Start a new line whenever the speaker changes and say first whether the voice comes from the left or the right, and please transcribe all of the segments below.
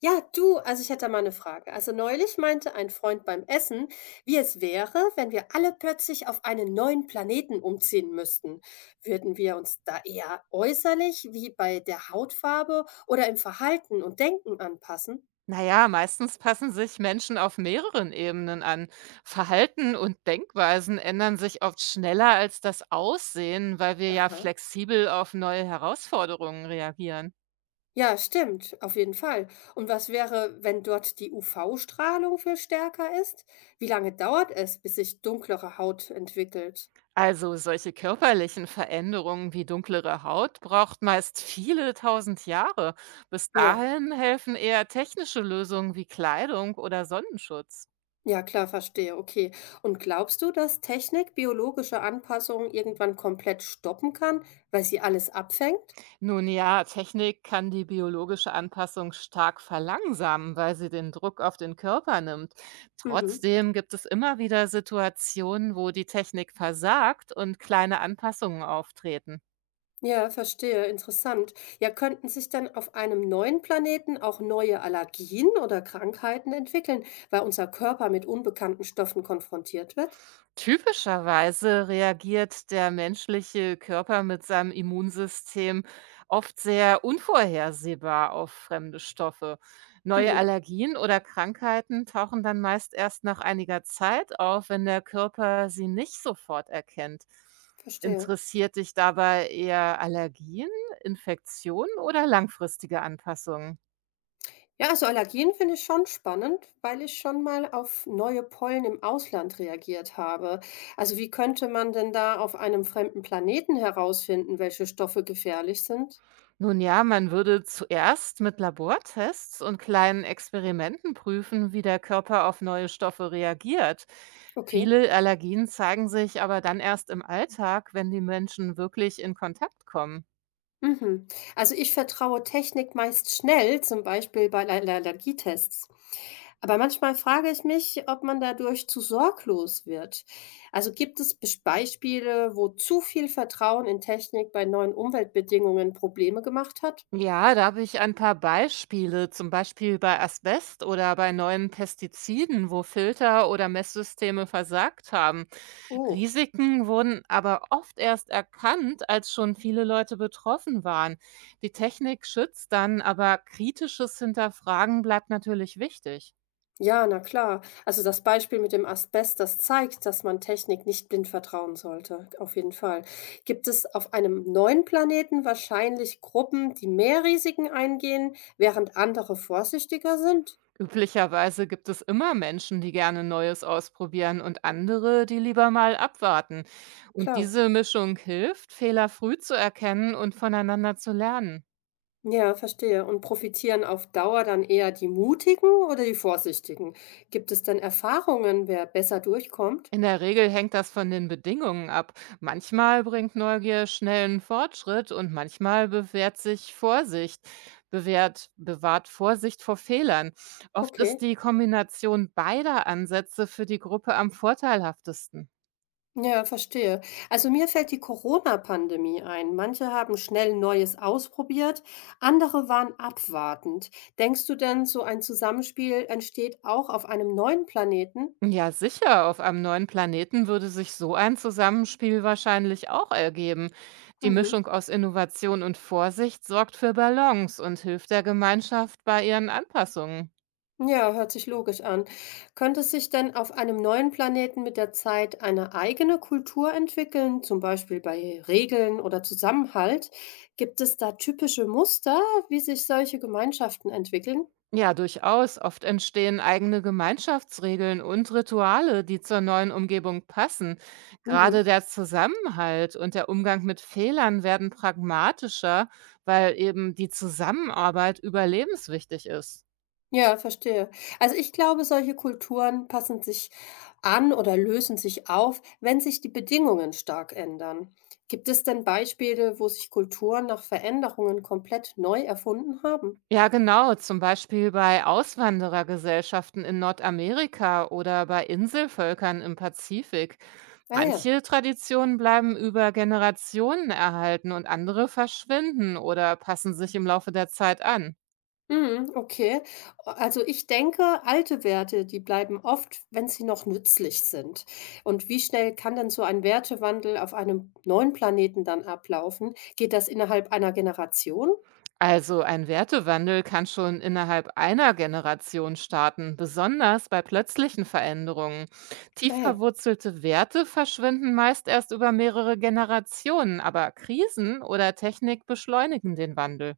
left: Ja, du, also ich hätte da mal eine Frage. Also neulich meinte ein Freund beim Essen, wie es wäre, wenn wir alle plötzlich auf einen neuen Planeten umziehen müssten. Würden wir uns da eher äußerlich wie bei der Hautfarbe oder im Verhalten und Denken anpassen?
right: Na ja, meistens passen sich Menschen auf mehreren Ebenen an. Verhalten und Denkweisen ändern sich oft schneller als das Aussehen, weil wir ja
left: Aha.
right: flexibel auf neue Herausforderungen reagieren.
left: Ja, stimmt, auf jeden Fall. Und was wäre, wenn dort die UV-Strahlung viel stärker ist? Wie lange dauert es, bis sich dunklere Haut entwickelt?
right: Also solche körperlichen Veränderungen wie dunklere Haut braucht meist viele tausend Jahre. Bis
left: Ja.
right: dahin helfen eher technische Lösungen wie Kleidung oder Sonnenschutz.
left: Ja, klar, verstehe, okay. Und glaubst du, dass Technik biologische Anpassungen irgendwann komplett stoppen kann, weil sie alles abfängt?
right: Nun ja, Technik kann die biologische Anpassung stark verlangsamen, weil sie den Druck auf den Körper nimmt.
left: Mhm.
right: Trotzdem gibt es immer wieder Situationen, wo die Technik versagt und kleine Anpassungen auftreten.
left: Ja, verstehe, interessant. Ja, könnten sich dann auf einem neuen Planeten auch neue Allergien oder Krankheiten entwickeln, weil unser Körper mit unbekannten Stoffen konfrontiert wird?
right: Typischerweise reagiert der menschliche Körper mit seinem Immunsystem oft sehr unvorhersehbar auf fremde Stoffe. Neue
left: Mhm.
right: Allergien oder Krankheiten tauchen dann meist erst nach einiger Zeit auf, wenn der Körper sie nicht sofort erkennt.
left: Verstehe.
right: Interessiert dich dabei eher Allergien, Infektionen oder langfristige Anpassungen?
left: Ja, also Allergien finde ich schon spannend, weil ich schon mal auf neue Pollen im Ausland reagiert habe. Also wie könnte man denn da auf einem fremden Planeten herausfinden, welche Stoffe gefährlich sind?
right: Nun ja, man würde zuerst mit Labortests und kleinen Experimenten prüfen, wie der Körper auf neue Stoffe reagiert.
left: Okay.
right: Viele Allergien zeigen sich aber dann erst im Alltag, wenn die Menschen wirklich in Kontakt kommen.
left: Mhm. Also ich vertraue Technik meist schnell, zum Beispiel bei Allergietests. Aber manchmal frage ich mich, ob man dadurch zu sorglos wird. Also gibt es Beispiele, wo zu viel Vertrauen in Technik bei neuen Umweltbedingungen Probleme gemacht hat?
right: Ja, da habe ich ein paar Beispiele, zum Beispiel bei Asbest oder bei neuen Pestiziden, wo Filter oder Messsysteme versagt haben.
left: Oh.
right: Risiken wurden aber oft erst erkannt, als schon viele Leute betroffen waren. Die Technik schützt dann, aber kritisches Hinterfragen bleibt natürlich wichtig.
left: Ja, na klar. Also das Beispiel mit dem Asbest, das zeigt, dass man Technik nicht blind vertrauen sollte. Auf jeden Fall. Gibt es auf einem neuen Planeten wahrscheinlich Gruppen, die mehr Risiken eingehen, während andere vorsichtiger sind?
right: Üblicherweise gibt es immer Menschen, die gerne Neues ausprobieren und andere, die lieber mal abwarten. Und
left: Klar.
right: diese Mischung hilft, Fehler früh zu erkennen und voneinander zu lernen.
left: Ja, verstehe. Und profitieren auf Dauer dann eher die Mutigen oder die Vorsichtigen? Gibt es denn Erfahrungen, wer besser durchkommt?
right: In der Regel hängt das von den Bedingungen ab. Manchmal bringt Neugier schnellen Fortschritt und manchmal bewährt sich Vorsicht, bewahrt Vorsicht vor Fehlern. Oft
left: Okay.
right: ist die Kombination beider Ansätze für die Gruppe am vorteilhaftesten.
left: Ja, verstehe. Also mir fällt die Corona-Pandemie ein. Manche haben schnell Neues ausprobiert, andere waren abwartend. Denkst du denn, so ein Zusammenspiel entsteht auch auf einem neuen Planeten?
right: Ja, sicher. Auf einem neuen Planeten würde sich so ein Zusammenspiel wahrscheinlich auch ergeben. Die
left: Mhm.
right: Mischung aus Innovation und Vorsicht sorgt für Balance und hilft der Gemeinschaft bei ihren Anpassungen.
left: Ja, hört sich logisch an. Könnte sich denn auf einem neuen Planeten mit der Zeit eine eigene Kultur entwickeln, zum Beispiel bei Regeln oder Zusammenhalt? Gibt es da typische Muster, wie sich solche Gemeinschaften entwickeln?
right: Ja, durchaus. Oft entstehen eigene Gemeinschaftsregeln und Rituale, die zur neuen Umgebung passen. Gerade
left: Mhm.
right: der Zusammenhalt und der Umgang mit Fehlern werden pragmatischer, weil eben die Zusammenarbeit überlebenswichtig ist.
left: Ja, verstehe. Also, ich glaube, solche Kulturen passen sich an oder lösen sich auf, wenn sich die Bedingungen stark ändern. Gibt es denn Beispiele, wo sich Kulturen nach Veränderungen komplett neu erfunden haben?
right: Ja, genau, zum Beispiel bei Auswanderergesellschaften in Nordamerika oder bei Inselvölkern im Pazifik.
left: Ah ja.
right: Manche Traditionen bleiben über Generationen erhalten und andere verschwinden oder passen sich im Laufe der Zeit an.
left: Mhm, okay. Also ich denke, alte Werte, die bleiben oft, wenn sie noch nützlich sind. Und wie schnell kann denn so ein Wertewandel auf einem neuen Planeten dann ablaufen? Geht das innerhalb einer Generation?
right: Also ein Wertewandel kann schon innerhalb einer Generation starten, besonders bei plötzlichen Veränderungen.
left: Ah
right: Tief
left: ja.
right: verwurzelte Werte verschwinden meist erst über mehrere Generationen, aber Krisen oder Technik beschleunigen den Wandel.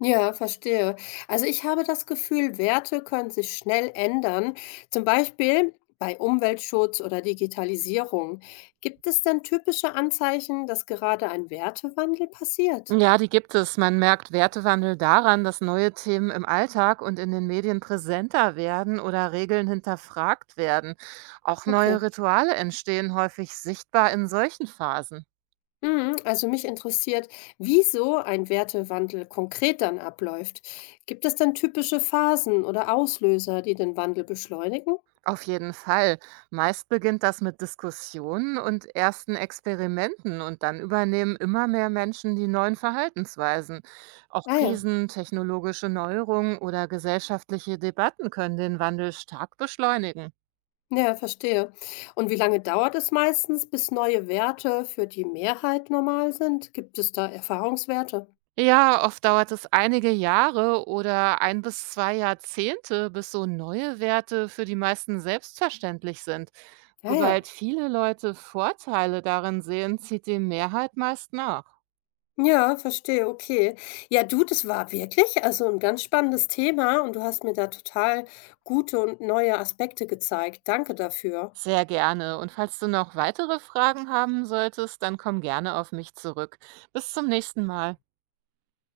left: Ja, verstehe. Also ich habe das Gefühl, Werte können sich schnell ändern, zum Beispiel bei Umweltschutz oder Digitalisierung. Gibt es denn typische Anzeichen, dass gerade ein Wertewandel passiert?
right: Ja, die gibt es. Man merkt Wertewandel daran, dass neue Themen im Alltag und in den Medien präsenter werden oder Regeln hinterfragt werden. Auch neue
left: Okay.
right: Rituale entstehen häufig sichtbar in solchen Phasen.
left: Mhm, also mich interessiert, wieso ein Wertewandel konkret dann abläuft. Gibt es denn typische Phasen oder Auslöser, die den Wandel beschleunigen?
right: Auf jeden Fall. Meist beginnt das mit Diskussionen und ersten Experimenten und dann übernehmen immer mehr Menschen die neuen Verhaltensweisen. Auch
left: Ah ja.
right: Krisen, technologische Neuerungen oder gesellschaftliche Debatten können den Wandel stark beschleunigen.
left: Ja, verstehe. Und wie lange dauert es meistens, bis neue Werte für die Mehrheit normal sind? Gibt es da Erfahrungswerte?
right: Ja, oft dauert es einige Jahre oder 1 bis 2 Jahrzehnte, bis so neue Werte für die meisten selbstverständlich sind.
left: Ja, ja.
right: Sobald viele Leute Vorteile darin sehen, zieht die Mehrheit meist nach.
left: Ja, verstehe, okay. Ja, du, das war wirklich also ein ganz spannendes Thema und du hast mir da total gute und neue Aspekte gezeigt. Danke dafür.
right: Sehr gerne. Und falls du noch weitere Fragen haben solltest, dann komm gerne auf mich zurück. Bis zum nächsten Mal.